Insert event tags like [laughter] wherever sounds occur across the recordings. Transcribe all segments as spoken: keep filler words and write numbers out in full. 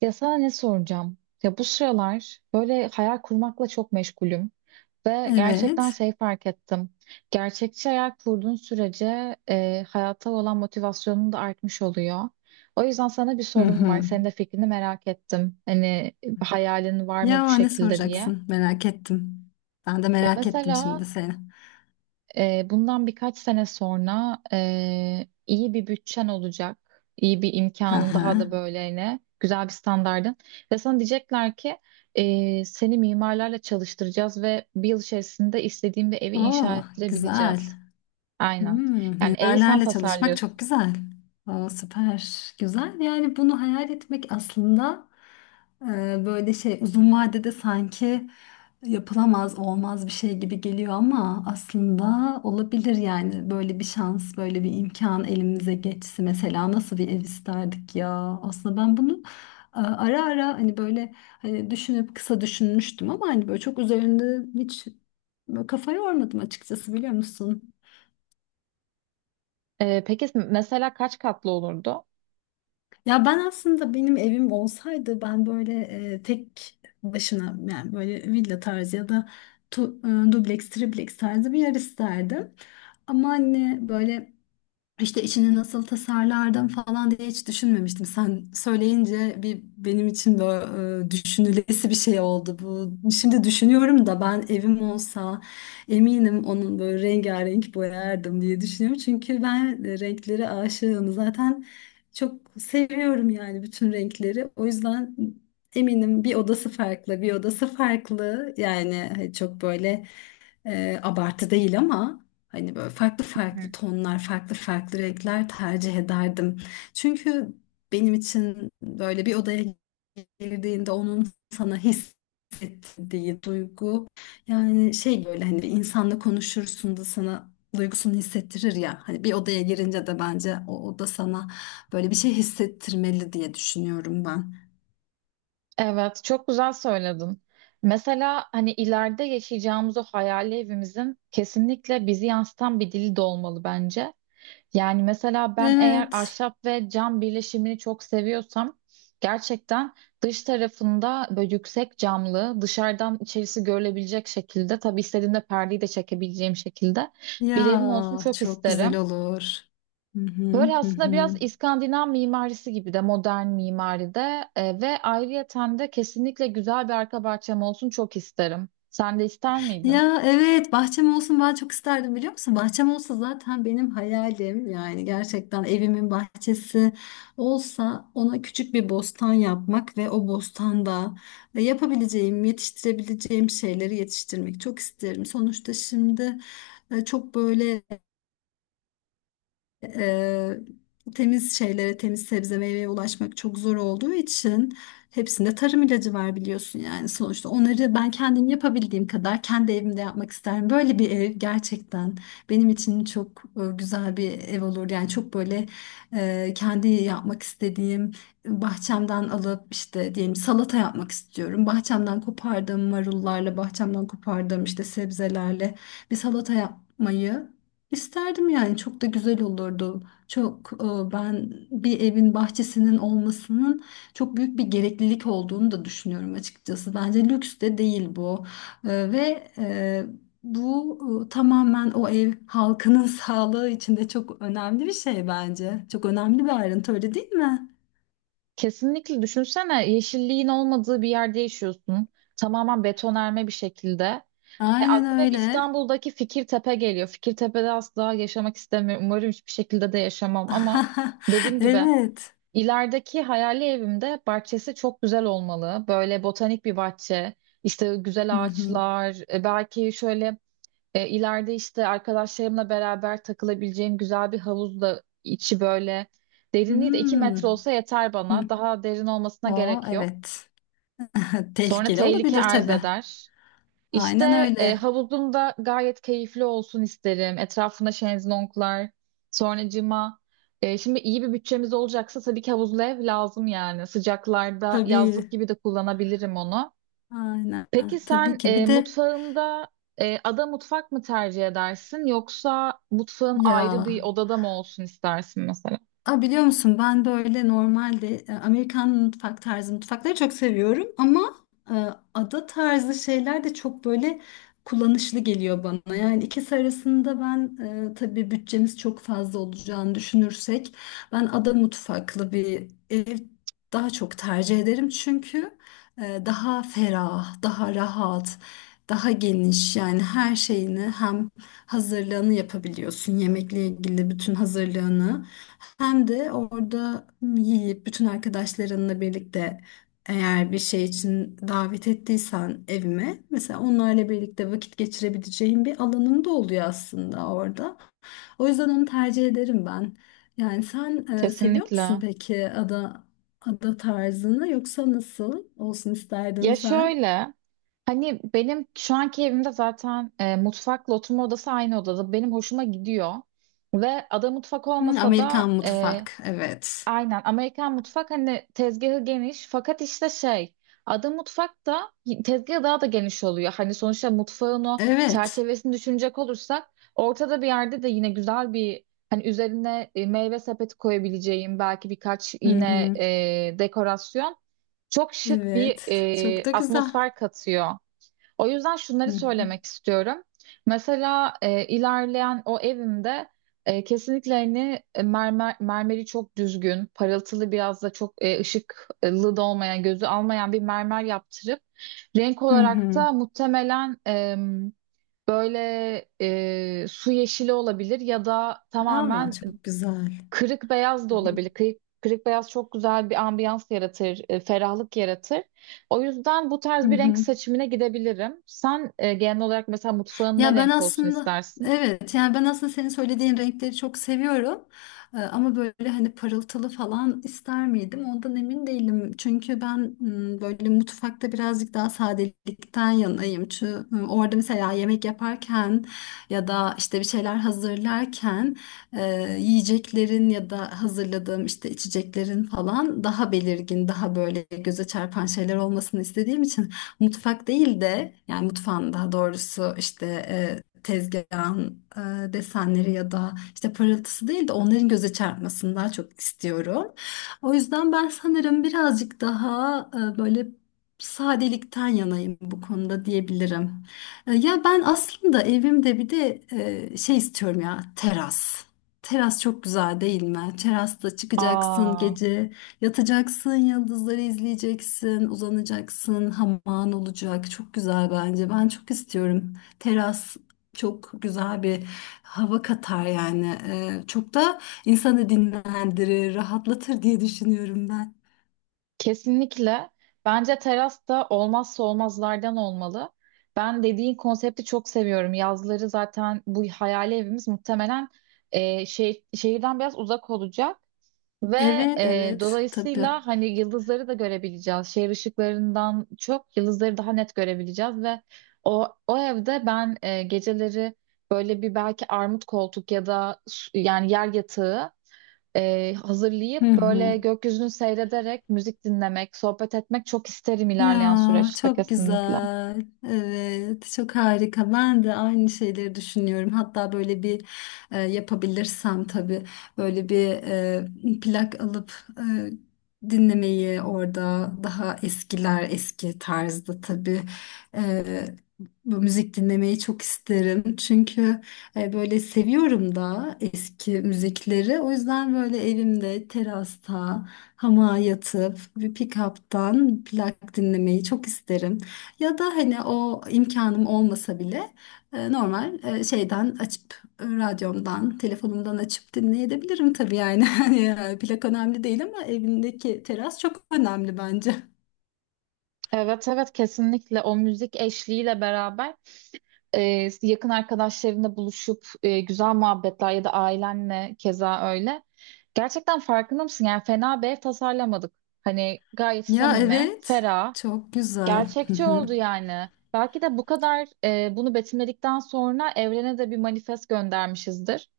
Ya sana ne soracağım? Ya bu sıralar böyle hayal kurmakla çok meşgulüm ve gerçekten Evet. şey fark ettim. Gerçekçi hayal kurduğun sürece e, hayata olan motivasyonun da artmış oluyor. O yüzden sana bir Hı sorum var. hı. Senin de fikrini merak ettim. Hani hayalin var mı bu Ya ne şekilde diye. soracaksın? Merak ettim. Ben de Ya merak ettim mesela şimdi seni. e, bundan birkaç sene sonra e, iyi bir bütçen olacak, iyi bir Hı imkanın daha hı. da böyle güzel bir standardın ve sana diyecekler ki e, seni mimarlarla çalıştıracağız ve bir yıl içerisinde istediğin bir evi inşa Oo, güzel. ettirebileceğiz. Aynen. Hmm, Yani evi sen mimarlarla çalışmak çok tasarlıyorsun. güzel. Oo, süper. Güzel. Yani bunu hayal etmek aslında e, böyle şey uzun vadede sanki yapılamaz olmaz bir şey gibi geliyor ama aslında olabilir, yani böyle bir şans böyle bir imkan elimize geçse mesela nasıl bir ev isterdik ya. Aslında ben bunu e, ara ara, hani böyle, hani düşünüp kısa düşünmüştüm ama hani böyle çok üzerinde hiç böyle kafa yormadım açıkçası, biliyor musun? E, peki mesela kaç katlı olurdu? Ya ben aslında, benim evim olsaydı, ben böyle e, tek başına, yani böyle villa tarzı ya da tu, e, dubleks, tripleks tarzı bir yer isterdim. Ama hani böyle işte içini nasıl tasarlardım falan diye hiç düşünmemiştim. Sen söyleyince bir benim için de e, düşünülesi bir şey oldu bu. Şimdi düşünüyorum da ben evim olsa eminim onun böyle rengarenk boyardım diye düşünüyorum. Çünkü ben e, renklere aşığım. Zaten çok seviyorum yani bütün renkleri. O yüzden eminim bir odası farklı, bir odası farklı. Yani çok böyle e, abartı değil ama hani böyle farklı Hı. farklı tonlar, farklı farklı renkler tercih ederdim. Çünkü benim için böyle bir odaya girdiğinde onun sana hissettirdiği duygu, yani şey böyle hani bir insanla konuşursun da sana duygusunu hissettirir ya, hani bir odaya girince de bence o oda sana böyle bir şey hissettirmeli diye düşünüyorum ben. Evet, çok güzel söyledin. Mesela hani ileride yaşayacağımız o hayali evimizin kesinlikle bizi yansıtan bir dili de olmalı bence. Yani mesela ben eğer Evet, ahşap ve cam birleşimini çok seviyorsam gerçekten dış tarafında böyle yüksek camlı, dışarıdan içerisi görülebilecek şekilde, tabii istediğimde perdeyi de çekebileceğim şekilde bir ya evim olsun çok çok güzel isterim. olur. Hı hı Böyle hı aslında biraz hı. İskandinav mimarisi gibi de modern mimaride e, ve ayrıyeten de kesinlikle güzel bir arka bahçem olsun çok isterim. Sen de ister miydin? Ya evet, bahçem olsun ben çok isterdim, biliyor musun? Bahçem olsa zaten benim hayalim, yani gerçekten evimin bahçesi olsa ona küçük bir bostan yapmak ve o bostanda e, yapabileceğim, yetiştirebileceğim şeyleri yetiştirmek çok isterim. Sonuçta şimdi e, çok böyle Eee, temiz şeylere, temiz sebze meyveye ulaşmak çok zor olduğu için, hepsinde tarım ilacı var biliyorsun yani sonuçta. Onları ben kendim yapabildiğim kadar kendi evimde yapmak isterim. Böyle bir ev gerçekten benim için çok e, güzel bir ev olur. Yani çok böyle e, kendi yapmak istediğim, bahçemden alıp işte diyelim salata yapmak istiyorum. Bahçemden kopardığım marullarla, bahçemden kopardığım işte sebzelerle bir salata yapmayı İsterdim yani, çok da güzel olurdu. Çok e, ben bir evin bahçesinin olmasının çok büyük bir gereklilik olduğunu da düşünüyorum açıkçası. Bence lüks de değil bu. E, Ve e, bu e, tamamen o ev halkının [laughs] sağlığı için de çok önemli bir şey bence. Çok önemli bir ayrıntı, öyle değil mi? Kesinlikle düşünsene yeşilliğin olmadığı bir yerde yaşıyorsun. Tamamen betonarme bir şekilde. E, Aynen aklıma hep öyle. İstanbul'daki Fikirtepe geliyor. Fikirtepe'de asla yaşamak istemiyorum. Umarım hiçbir şekilde de yaşamam ama [laughs] dediğim gibi Evet. İlerideki hayali evimde bahçesi çok güzel olmalı. Böyle botanik bir bahçe, işte Hı güzel hı. ağaçlar, e, belki şöyle e, ileride işte arkadaşlarımla beraber takılabileceğim güzel bir havuz da içi böyle. Derinliği de iki Hmm. metre olsa yeter bana. Hı. Daha derin olmasına O, gerek yok. evet. [laughs] Sonra Tehlikeli tehlike olabilir arz tabii. eder. Aynen İşte e, öyle. havuzum da gayet keyifli olsun isterim. Etrafında şezlonglar, sonracığıma e, şimdi iyi bir bütçemiz olacaksa tabii ki havuzlu ev lazım yani. Sıcaklarda yazlık Tabii. gibi de kullanabilirim onu. Aynen. Peki sen Tabii ki. e, Bir de mutfağında e, ada mutfak mı tercih edersin yoksa mutfağın ayrı ya, bir odada mı olsun istersin mesela? a biliyor musun, ben böyle normalde e, Amerikan mutfak tarzı mutfakları çok seviyorum ama e, ada tarzı şeyler de çok böyle kullanışlı geliyor bana. Yani ikisi arasında ben, e, tabii bütçemiz çok fazla olacağını düşünürsek, ben ada mutfaklı bir ev daha çok tercih ederim çünkü e, daha ferah, daha rahat, daha geniş. Yani her şeyini hem hazırlığını yapabiliyorsun, yemekle ilgili bütün hazırlığını, hem de orada yiyip bütün arkadaşlarınla birlikte, eğer bir şey için davet ettiysen evime mesela, onlarla birlikte vakit geçirebileceğin bir alanın da oluyor aslında orada. O yüzden onu tercih ederim ben. Yani sen e, seviyor musun Kesinlikle. peki ada ada tarzını, yoksa nasıl olsun isterdin Ya sen? şöyle, hani benim şu anki evimde zaten e, mutfakla oturma odası aynı odada. Benim hoşuma gidiyor. Ve ada mutfak Hı, olmasa Amerikan da e, mutfak. Evet. aynen Amerikan mutfak hani tezgahı geniş fakat işte şey. Ada mutfak da tezgahı daha da geniş oluyor. Hani sonuçta mutfağın o Evet. çerçevesini düşünecek olursak ortada bir yerde de yine güzel bir, hani üzerine e, meyve sepeti koyabileceğim belki birkaç Hı yine hı. e, dekorasyon çok şık bir Evet. Çok e, da güzel. atmosfer katıyor. O yüzden Hı şunları hı. söylemek istiyorum. Mesela e, ilerleyen o evimde e, kesinlikle hani e, mermer, mermeri çok düzgün, parıltılı biraz da çok e, ışıklı da olmayan, gözü almayan bir mermer yaptırıp renk Hı olarak hı. da muhtemelen e, böyle e, su yeşili olabilir ya da Aa, tamamen çok güzel. kırık beyaz da Hı hı. olabilir. Kırık, kırık beyaz çok güzel bir ambiyans yaratır, e, ferahlık yaratır. O yüzden bu Hı tarz bir renk hı. seçimine gidebilirim. Sen e, genel olarak mesela mutfağın ne Ya ben renk olsun aslında, istersin? evet, yani ben aslında senin söylediğin renkleri çok seviyorum. Ee, ama böyle hani parıltılı falan ister miydim? Ondan emin değilim. Çünkü ben m, böyle mutfakta birazcık daha sadelikten yanayım. Çünkü m, orada mesela yemek yaparken ya da işte bir şeyler hazırlarken, e, yiyeceklerin ya da hazırladığım işte içeceklerin falan daha belirgin, daha böyle göze çarpan şeyler olmasını istediğim için, mutfak değil de, yani mutfağın daha doğrusu işte e, tezgahın e, desenleri ya da işte parıltısı değil de onların göze çarpmasını daha çok istiyorum. O yüzden ben sanırım birazcık daha e, böyle sadelikten yanayım bu konuda diyebilirim. E, ya ben aslında evimde bir de e, şey istiyorum ya, teras. Teras çok güzel değil mi? Terasta çıkacaksın Aa, gece. Yatacaksın, yıldızları izleyeceksin, uzanacaksın, hamağın olacak. Çok güzel bence. Ben çok istiyorum. Teras çok güzel bir hava katar yani. Ee, çok da insanı dinlendirir, rahatlatır diye düşünüyorum ben. kesinlikle. Bence teras da olmazsa olmazlardan olmalı. Ben dediğin konsepti çok seviyorum. Yazları zaten bu hayali evimiz muhtemelen e, şey, şehirden biraz uzak olacak. Ve Evet, e, evet, tabii. dolayısıyla hani yıldızları da görebileceğiz. Şehir ışıklarından çok yıldızları daha net görebileceğiz ve o o evde ben e, geceleri böyle bir belki armut koltuk ya da su- yani yer yatağı e, Hı hazırlayıp hı. böyle gökyüzünü seyrederek müzik dinlemek, sohbet etmek çok isterim ilerleyen Ya süreçte çok kesinlikle. güzel. Evet, çok harika. Ben de aynı şeyleri düşünüyorum. Hatta böyle bir e, yapabilirsem tabii böyle bir e, plak alıp e, dinlemeyi orada, daha eskiler, eski tarzda tabii, e, bu müzik dinlemeyi çok isterim. Çünkü e, böyle seviyorum da eski müzikleri. O yüzden böyle evimde, terasta, hamağa yatıp bir pick-up'tan plak dinlemeyi çok isterim. Ya da hani o imkanım olmasa bile e, normal e, şeyden açıp, e, radyomdan, telefonumdan açıp dinleyebilirim tabii yani. [laughs] Hani e, plak önemli değil ama evindeki teras çok önemli bence. Evet evet kesinlikle o müzik eşliğiyle beraber e, yakın arkadaşlarınla buluşup e, güzel muhabbetler ya da ailenle keza öyle. Gerçekten farkında mısın? Yani fena bir ev tasarlamadık. Hani gayet Ya samimi, evet, ferah, çok güzel. gerçekçi [laughs] oldu yani. Belki de bu kadar e, bunu betimledikten sonra evrene de bir manifest göndermişizdir.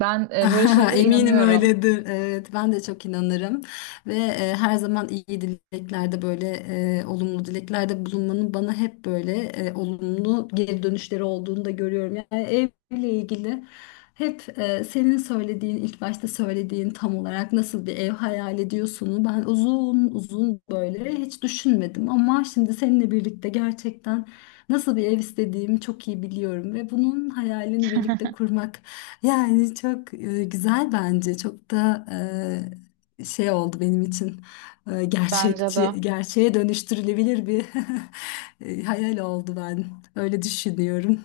Ben e, böyle [laughs] şeylere Eminim inanıyorum. öyledir. Evet, ben de çok inanırım ve e, her zaman iyi dileklerde, böyle e, olumlu dileklerde bulunmanın bana hep böyle e, olumlu geri dönüşleri olduğunu da görüyorum. Yani evle ilgili hep e, senin söylediğin, ilk başta söylediğin, tam olarak nasıl bir ev hayal ediyorsunu ben uzun uzun böyle hiç düşünmedim ama şimdi seninle birlikte gerçekten nasıl bir ev istediğimi çok iyi biliyorum ve bunun hayalini birlikte kurmak, yani çok e, güzel bence. Çok da e, şey oldu benim için. E, Bence de. Gerçekçi, gerçeğe dönüştürülebilir bir [laughs] e, hayal oldu ben. Öyle düşünüyorum.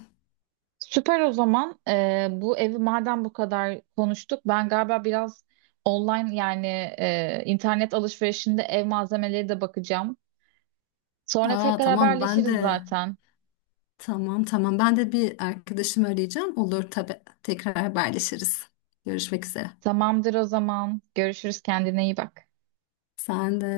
Süper o zaman. Ee, bu evi madem bu kadar konuştuk, ben galiba biraz online yani e, internet alışverişinde ev malzemeleri de bakacağım. Sonra Aa, tekrar tamam, ben haberleşiriz de, zaten. tamam tamam ben de bir arkadaşımı arayacağım. Olur tabii. Tekrar haberleşiriz. Görüşmek üzere. Tamamdır o zaman. Görüşürüz kendine iyi bak. Sen de